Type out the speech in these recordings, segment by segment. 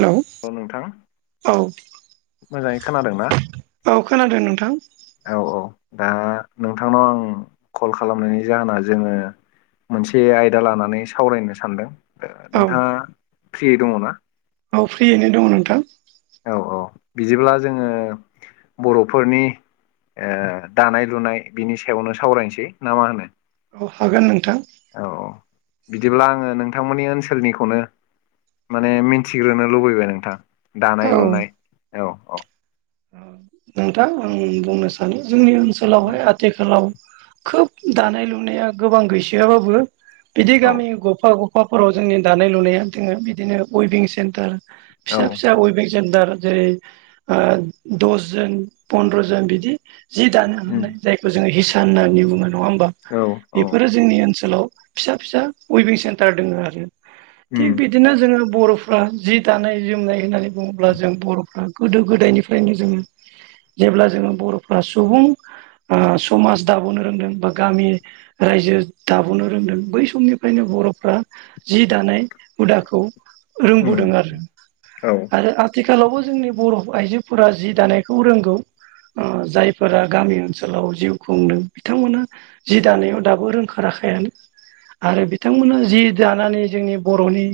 Hello औ नोंथां औ मोजाङै खोनादोंना औ खोनादों नोंथां औ औ दा नोंथांनाव आं कल खालामनायनि जाहोना जोङो मोनसे आयदा लानानै सावरायनो सानदों औ नोंथाङा फ्रियै दङना औ फ्रियैनो दङ नोंथां औ औ बिदिब्ला जोङो बर'फोरनि ओ दानाय लुनाय बिनि सायावनो सावरायनोसै ना मा होनो औ हागोन नोंथां औ औ बिदिब्ला आङो नोंथांमोननि ओनसोलनिखौनो माने मिथिग्रोनो लुबैबाय नोंथां दानाय औ लुनाय औ औ नोंथां आं बुंनो सानो जोंनि औ ओनसोलावहाय आथिखालाव खोब दानाय लुनाया गोबां गैसोआबाबो बिदि औ गामि गफा ग फाफोराव जोंनि दानाय लुनाया दोङो बिदिनो वेभिं सेन्टार औ फिसा फिसा दा वेभिं चेन्टार जेरै ओ दसजन पन्द्र' जन बिदि जि दानो उम हानाय जायखौ जोङो हिसान होननानै बुङो नङा होमबा औ औ बेफोरो जोंनि ओनसोलाव फिसा फिसा उइभिं सेन्टार दङ आरो थि बिदि उम बिदिनो जोङो बर'फ्रा जि दानाय जोमनाय होननानै बुङोब्ला जों बर'फ्रा गोदो गोदायनिफ्राय नो जोङो जेब्ला जोङो बर'फ्रा सुबुं ओ समाज दाबोनो रोंदों बा गामि रायजो दाबोनो रोंदों बै समनिफ्रायनो बर'फ्रा जि दानाय हुदाखौ उम रोंबोदों आरो औ आरो आथिखालावबो जोंनि बर' आइजो फोरा जि दानायखौ रोंगौ ओ जायफोरा गामि ओनसोलाव जिउ खुंदों बिथांमोना जि दानायाव दाबो रोंखा राखायानो आरो बिथांमोना जि दानानै जोंनि बर'नि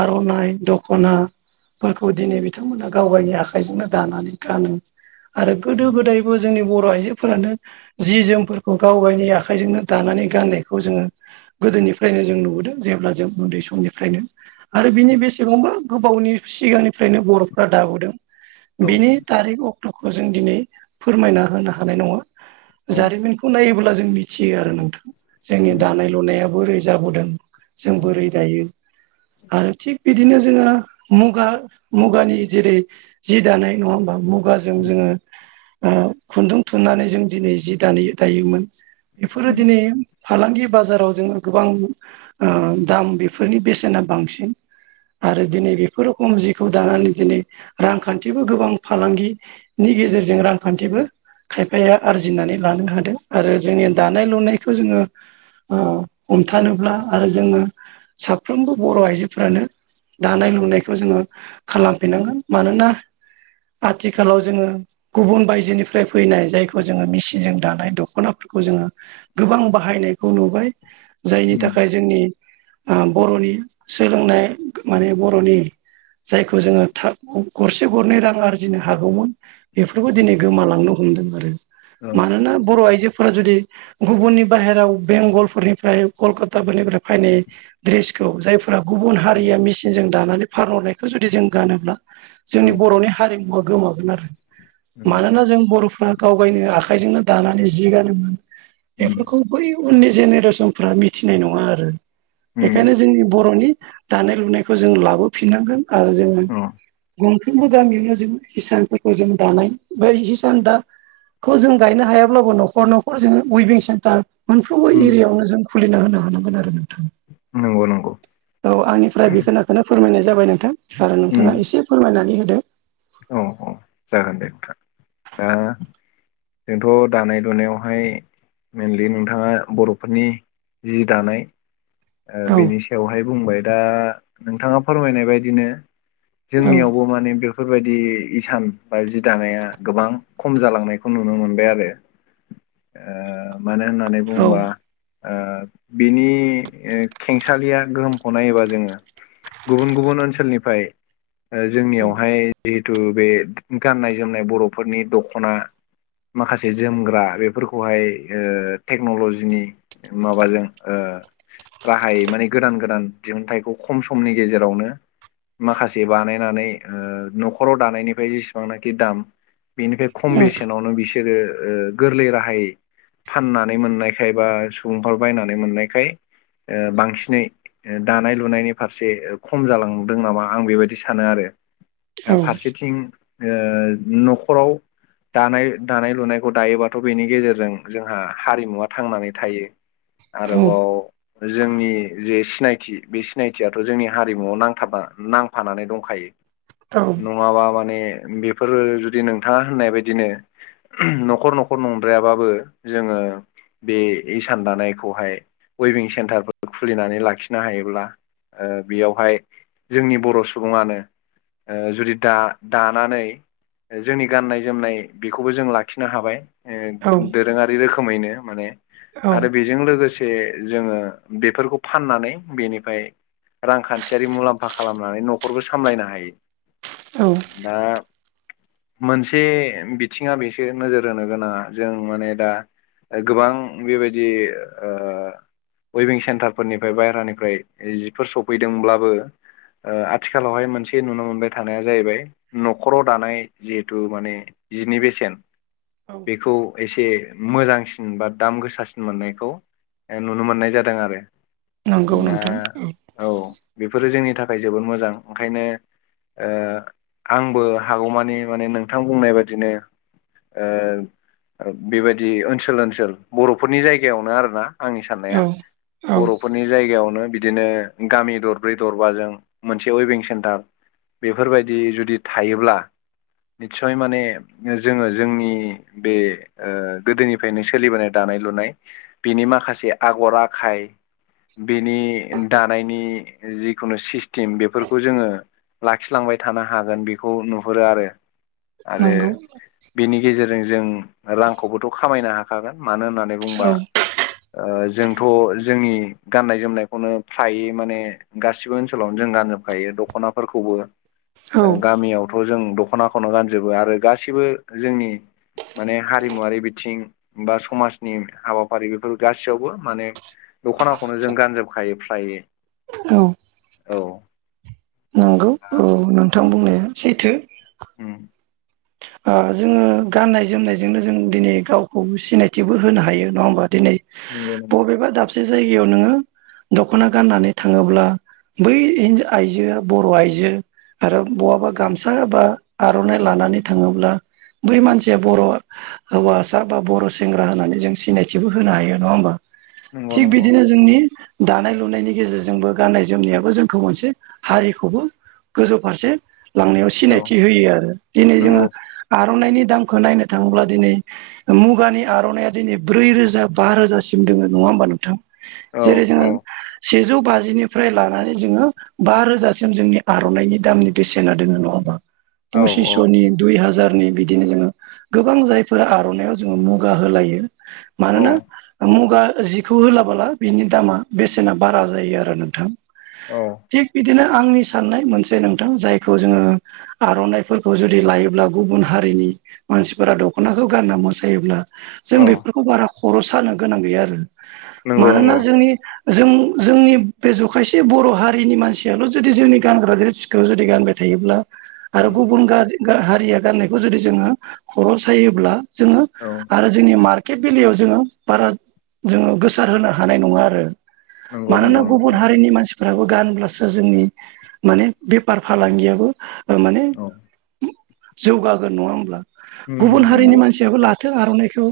आर'नाइ दख'नाफोरखौ दिनै बिथांमोना गाव गावनि आख- आखाइजोंनो दानानै गानो आरो गोदो उम गोदायबो जोंनि बर' आइजोफोरानो जि जोमफोरखौ गाव गावनि आखाइजोंनो दानानै गाननायखौ जोङो गोदोनिफ्रायनो जों नुबोदों जेब्ला जों उन्दै समनिफ्रायनो आरो बिनि बेसेबांबा गोबावनि सिगांनिफ्रायनो बर'फ्रा दाबोदों औ बिनि थारिख अक्ट'खौ जों दिनै फोरमायना होनो हानाय नङा जारिमिनखौ नायोब्ला जों मिथियो आरो नोंथां जोंनि उम दानाय लुनाया बोरै जाबोदों जों औ बोरै दायो आरो थिग बिदिनो जोङो मुगा मुगानि जेरै जि दानाय नङा होमबा मुगाजों उम जोङो ओ खुन्दुं थुननानै जों दिनै जि द दायोमोन बेफोरो उम दिनै फालांगि बाजाराव जोङो गोबां ओ दाम बेफोरनि बेसेना बांसिन आरो औ दिनै बेफोर खम जिखौ दानानै दिनै रांखान्थिबो गोबां फालांगिनि गेजेरजों रांखान्थिबो खायफाया आरजिनानै लानो हादों आरो जोंनि दानाय लुनायखौ जोङो ओ हमथानोब्ला आरो जोङो साफ्रोमबो बर' आइजोफ्रानो दानाय लुनायखौ जोङो खालामफिनांगोन मानोना आथिखालाव जोङो गुबुन बायजोनिफ्राय फैनाय जायखौ जोङो मेचिनजों दानाय दख'नाफोरखौ जोङो गोबां बाहायनायखौ नुबाय जायनि उम थाखाय जोंनि बर'नि सोलोंनाय माने बर'नि जायखौ जोङो था- गरसे गरनै रां आरजिनो हागौमोन बेफोरबो उम दिनै गोमालांनो हमदों आरो औ मानोना औ बर' आइजोफोरा जुदि गुबुननि बाहेराव बेंगलफोरनिफ्राय कलकाताफोरनिफ्राय फैनाय ड्रेसखौ जायफोरा गुबुन हारिया औ मेचिनजों दानानै फानहरनायखौ जुदि जों गानोब्ला जोंनि औ बर'नि हारिमुवा गोमागोन आरो नंगौ मानोना नंगौ जों बर' फोरा गाव गावनो आखाइजोंनो दानानै जि गानोमोन उम बेफोरखौ बै उननि जेनेरेसनफ्रा मिथिनाय नङा आरो उम बेखायनो जोंनि बर'नि दानाय लुनायखौ जों लाबोफिननांगोन आरो जोङो अ गंफ्रोमबो गामियावनो जों हिसानफोरखौ जों दानाय बे हिसान दा- नायखौ जों गायनो हायाब्लाबो न'खर न'खर जों उइबिं सेन्टार मोनफ्रोमबो उम एरियायावनो जों खुलिना होनो हानांगोन आरो नोंथां नंगौ नंगौ औ आंनिफ्राय बे खिनिखौनो फोरमायनाय जाबाय नोंथां आरो नोंथाङा उम एसे फोरमायनानै होदो। औ औ जागोन दे नोंथां दा जोंथ' दानाय लुनायावहाय मेनलि नोंथाङा बर'फोरनि जि दानाय ओ औ बेनि सायावहाय बुंबाय दा नोंथाङा फोरमायनाय बदिनो औ जोंनियावबो माने बे बेफोरबायदि इसान बा जि दानाया गोबां खम जालांनायखौ नुनो मोनबाय आरो ओ मानो होननानै औ बुंङोबा ओ बिनि खेंसालिया गोहोमखौ नायोबा जोङो गुबुन गुबुन ओनसोलनिफ्राय औ जोंनियावहाय जिहेतु बे गाननाय जोमनाय बर'फोरनि दख'ना माखासे जोमग्रा बेफोरखौहाय ओ टेक्न'ल'जिनि माबाजों ओ राहायै माने गोदान गोदान दिहुनथाइखौ खम समनि गेजेरावनो माखासे बानायनानै ओ न'खराव दानायनिफ्राय जेसेबांनाखि दाम बेनिफ्राय खम बेसेनावनो बिसोरो ओ गोरलै राहायै फाननानै मोननायखाय बा सुबुंफ्रा बायनानै मोननायखाय ओ बांसिनै दानाय लुनायनि फारसे खम जालांदों नामा आं बेबायदि सानो आरो। औ दा फारसेथिं ओ न'खराव दानाय दानाय लुनायखौ दायोबाथ' बेनि गेजेरजों जोंहा हारिमुवा थांनानै थायो औ आरोबाव जोंनि जे सिनायथि बे सिनायथियाथ' जोंनि हारिमुआव नांथाबा नांफानानै दंखायो। नङाबा माने बेफोरो जुदि नोंथाङा होननाय बायदिनो न'खर न'खर नंद्रायाबाबो जोङो बे इसान दानायखौहाय उइबिं सेन्टारफोर खुलिनानै लाखिनो हायोब्ला ओ बेयावहाय जोंनि बर' सुबुङानो ओ जुदि दा दानानै जोंनि गाननाय जोमनाय बेखौबो जों लाखिनो हाबाय। ओ दोरोङारि रोखोमैनो माने औ आरो बे जों लोगोसे जोङो बेफोरखौ फाननानै बेनिफ्राय रांखान्थियारि मुलाम्फा खालामनानै न'खरबो सामलायनो हायो। औ दा मोनसे बिथिङा बेसो नोजोर होनो गोनाङा जों माने दा गोबां बेबायदि ओ उइबिं सेन्टारफोरनिफ्राय बायहेरानिफ्राय जिफोर सफैदोंब्लाबो ओ आथिखालावहाय मोनसे नुनो मोनबाय थानाया जाहैबाय नखराव दानाय जिहेथु माने जिनि बेसेन औ बेखौ एसे मोजांसिन बा दाम गोसासिन मोननायखौ नुनो मोननाय जादों आरो। नंगौ दा नोंथां औ बेफोरो जोंनि थाखाय जोबोद मोजां ओंखायनो ओ आंबो हागौमानि माने नोंथां बुंनाय बादिनो ओ बेबायदि ओनसोल ओनसोल बर'फोरनि जायगायावनो आरोना। आंनि साननाया औ औ बर'फोरनि बे जायगायावनो बिदिनो गामि दरब्रै दरबाजों मोनसे वेबिं सेन्टार बेफोरबायदि जुदि थायोब्ला निस्सय माने जोङो जोंनि बे ओ गोदोनिफ्रायनो सोलिबोनाय दानाय लुनाय बिनि माखासे आगर आखाय बेनि दानायनि जिखुनु सिस्टेम बेफोरखौ जोङो लाखिलांबाय थानो हागोन बेखौ नुहुरो आरो आरो। नंगौ बिनि गेजेरजों जों रांखौबोथ' खामायनो हाखागोन मानो होननानै बुंबा औ ओ जोंथ' जोंनि गाननाय जोमनायखौनो फ्रायै माने गासिबो ओनसोलावनो जों गानजोबखायो दख'नाफोरखौबो औ गामियाव थ' जों दख'नाखौनो गानजोबो आरो गासिबो जोंनि माने हारिमुवारि बिथिं बा समाजनि हाबाफारि बेफोर गासैयावबो माने दख'नाखौनो जों गानजोबखायो फ्रायै औ औ नंगौ [inaudible] औ नोंथां बुंनाया सैथो। उम। ओ जोङो गाननाय जोमनायजोंनो जों दिनै गावखौ सिनायथिबो होनो हायो नङा ओमबा दिनै नंगौ नंगौ बबेबा दाबसे जायगायाव नोङो दख'ना गाननानै थाङोब्ला बै हि आइजो बर' आइजो आरो बहाबा गामसा बा आर'नाइ लानानै थाङोब्ला बै मानसिया बर' हौवासा बा बर' सेंग्रा होननानै जों सिनायथिबो होनो हायो नङा ओमबा नंगौ थिग नंगौ बिदिनो जोंनि दानाय लुनायनि गेजेरजोंबो गाननाय जोमनायाबो जोंखौ मोनसे हारिखौबो गोजौ फारसे लांनायाव औ सिनायथि होयो आरो दिनै जोङो नंगौ आर'नाइनि दामखौ नायनो थाङोब्ला दिनै मुगानि आर'नाइया दिनै ब्रै रोजा बा रोजासिम दोङो नङा ओमबा नोंथां? औ जेरै जोङो औ सेजौ बाजिनिफ्राय लानानै जोङो बा रोजासिम जोंनि आर'नाइनि दामनि बेसेना दोङो नङा ओमबा औ पसिस'नि दुइ हाजारनि बिदिनो जोङो गोबां जायफोरा आर'नाइयाव जोङो मुगा होलायो। औ मानोना ओ मुगा जिखौ होलाबोला बिनि दामा बेसेना बारा जायो आरो नोंथां। औ। थिग बिदिनो आंनि साननाय मोनसे नोंथां जायखौ जोङो आर'नाइफोरखौ जुदि लायो ब्ला गुबुन हारिनि मानसिफोरा दख'नाखौ गानना मोसायोब्ला जों औ बेफोरखौ बारा खर' सानो गोनां गैया आरो नंगौ मानोना नंगौ जोंनि जों जोंनि बे जखायसे बर' हारिनि मानसियाल' जुदि जोंनि गानग्रा ड्रेसखौ जुदि गानबाय थायोब्ला औ आरो गुबुन गा-गा-हारिया गाननायखौ जुदि जोङो खर' सायोब्ला जोङो औ। आरो जोंनि मार्केट बेलियाव जोङो बारा जोङो गोसार होनो हानाय नङा आरो। नंगौ मानोना नंगौ नोंथां गुबुन हारिनि मानसि फोराबो गानब्लासो जोंनि माने बेफार फालांगियाबो ओ माने औ जौगागोन नङा होमब्ला गुबुन हारिनि नंगौ मानसियाबो लाथों आर'नाइखौ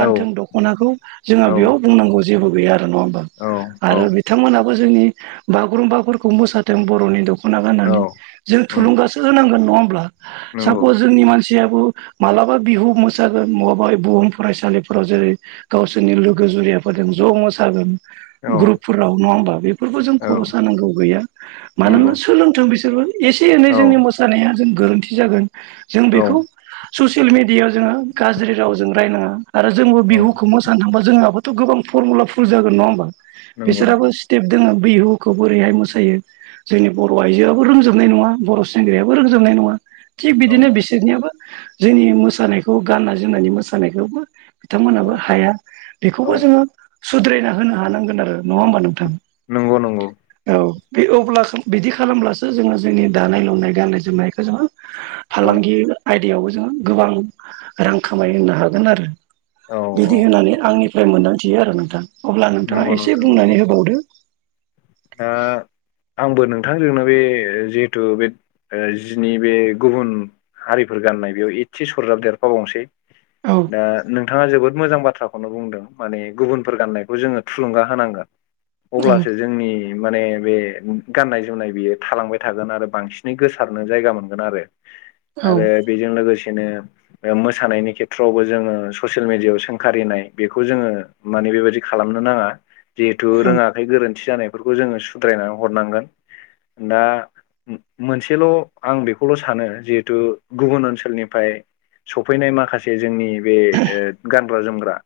औ दख'नाखौ जोंहा औ बेयाव बुंनांगौ जेबो गैया आरो। नङा होमबा औ औ आरो बिथांमोनाबो जोंनि बागुरुम्बाफोरखौ मोसााथों बर'नि द दख'ना गाननानै जों औ थुलुंगासो होनांगोन नङा ओमब्ला नंगौ सापस जोंनि मानसियाबो मालाबा बिहु मोसागोन मवाबा बुहुम फरायसालिफोराव जेरै गावसोरनि लोगो जुरियाफोरजों ज' मोसागोन औ ग्रुप फोराव नङा होमबा बेफोरखौ जों औ खर' सानांगौ गैया नंगौ मानोना सोलोंथों बिसोरबो एसे एनै औ जोंनि मोसानाया जों गोरोन्थि जागोन जों औ बेखौ ससियेल मिडियायाव जोङो गाज्रि रावजों रायनाङा आरो जोंबो औ बिहुखौ मोसा सानो थांबा जोंहाबोथ' गोबां फरमुला भुल जागोन नङा होमबा नंगौ बेसोराबो नंगौ टेब दोङो बिहुखौ बोरैहाय मोसायो जोंनि बर' आइजोआबो रोंजोबनाय नङा बर' सेंग्रायाबो रोंजोबनाय नङा थिग औ बिदिनो बिसोरनियाबो जोंनि मोसानायखौ गाननाय जोमनायनि मोसानायखौबो बिथांमोनाबो औ हाया औ बेखौबो जोङो सुद्रायना होनो हानांगोन आरो नङा होमबा नोंथां नंगौ नंगौ औ बे अब्ला बिदि खालामब्लासो जोङो जोंनि दानाय लुनाय गाननाय जोमनायखौ जोङो औ फालांगि आयदायावबो जों गोबां रां खामाय होनो हागोन आरो औ बिदि औ होनानै औ आंनिफ्राय मोनदांथियो आरो नोंथां अब्ला नोंथाङा नंगौ एसे नोंथां नंगौ बुंनानै होबावदो दा आंबो नोंथांजोंनो बे जिहेतु बे ओ जिनि बे गुबुन हारिफोर गाननाय बेयाव एदसे सरजाब देरफाबावनोसै औ दा नोंथाङा जोबोद मोजां बाथ्राखौनो बुंदों माने गुबुनफोर गाननायखौ जोङो थुलुंगा होनांगोन। औ अब्लासो जोंनि माने बे गाननाय जोमनाय बेयो थालांबाय थागोन आरो बांसिनै गोसारनो जायगा मोनगोन आरो। औ आरो बेजों लोगोसेनो ओ मोसानायनि खेथ्रआवबो जोङो ससियेल मिडियायाव सोंखारिनाय बेखौ जोङो माने बेबायदि खालामनो नाङा जिहेथु औ रोङाखै गोरोन्थि जानाय फोरखौ जोङो सुद्रायनानै हरनांगोन दा मोनसेल' आं बेखौल' सानो जिहेथु गुबुन ओनसोलनिफाय सफैनाय माखासे जोंनि बे ओ गानग्रा जोमग्रा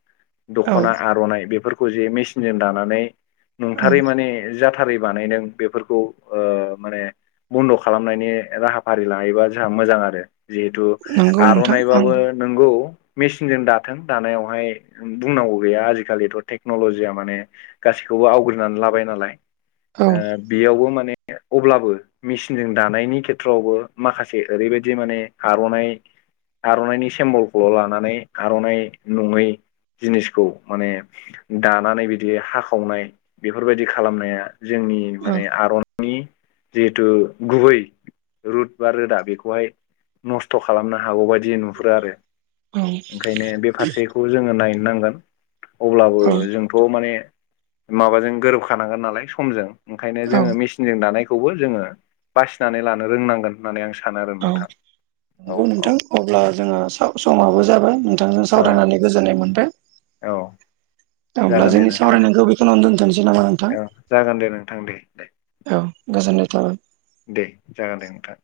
औ दख'ना आर'नाइ बेफोरखौ जे मेसिनजों दानानै औ नंथारै माने जाथारै बानायदों बेफोरखौ ओ माने बन्द' खालामनायनि राहाफारि लायोबा जोंहा मोजां आरो जिहेथु नंगौ नोंथां आं आर'नाइबाबो नोंगौ मेसिनजों दाथों दानायावहाय बुंनांगौ गैया आजिखालिथ' टेक्नल'जिया माने गासैखौबो आवग्रिनानै लाबाय नालाय औ ओ बेयावबो माने अब्लाबो मेसिनजों दानायनि खेथ्रआवबो माखासे ओरैबायदि माने आर'नाइ आर'नाइनि सेम्बलखौल' लानानै आर'नाइ नङै जिनिसखौ माने दानानै बिदि हाखावनाय बेफोरबायदि खालामनाया जोंनि औ माने आरना नि जिहेथु गुबै रुद बा रोदा बेखौहाय नस्थ' खालामनो हागौ बायदि नुहुरो आरो ओंखायनो बे फारसेखौ जोङो नायनो नांगोन अब्लाबो औ जों थ' माने माबाजों गोरोबखानांगोन नालाय समजों ओंखायनो जोङो मि सिनजों दानायखौबो जोङो बासिनानै लानो रोंनांगोन होननानै आं सानो आरो औ नोंथां औ नंगौ नोंथां औ अब्ला जोंहा साम समाबो जाबाय बिथांजों औ सावरायनानै गोजोननाय मोनदों औ दा अब्ला जागोन दे जोंनि नोंथां दे सावरायनायखौ बे खिनियावनो दोनथनोसै नामा नोंथां ओं दे दे औ गोजोननाय थाबाय दे जागोन दे नोंथां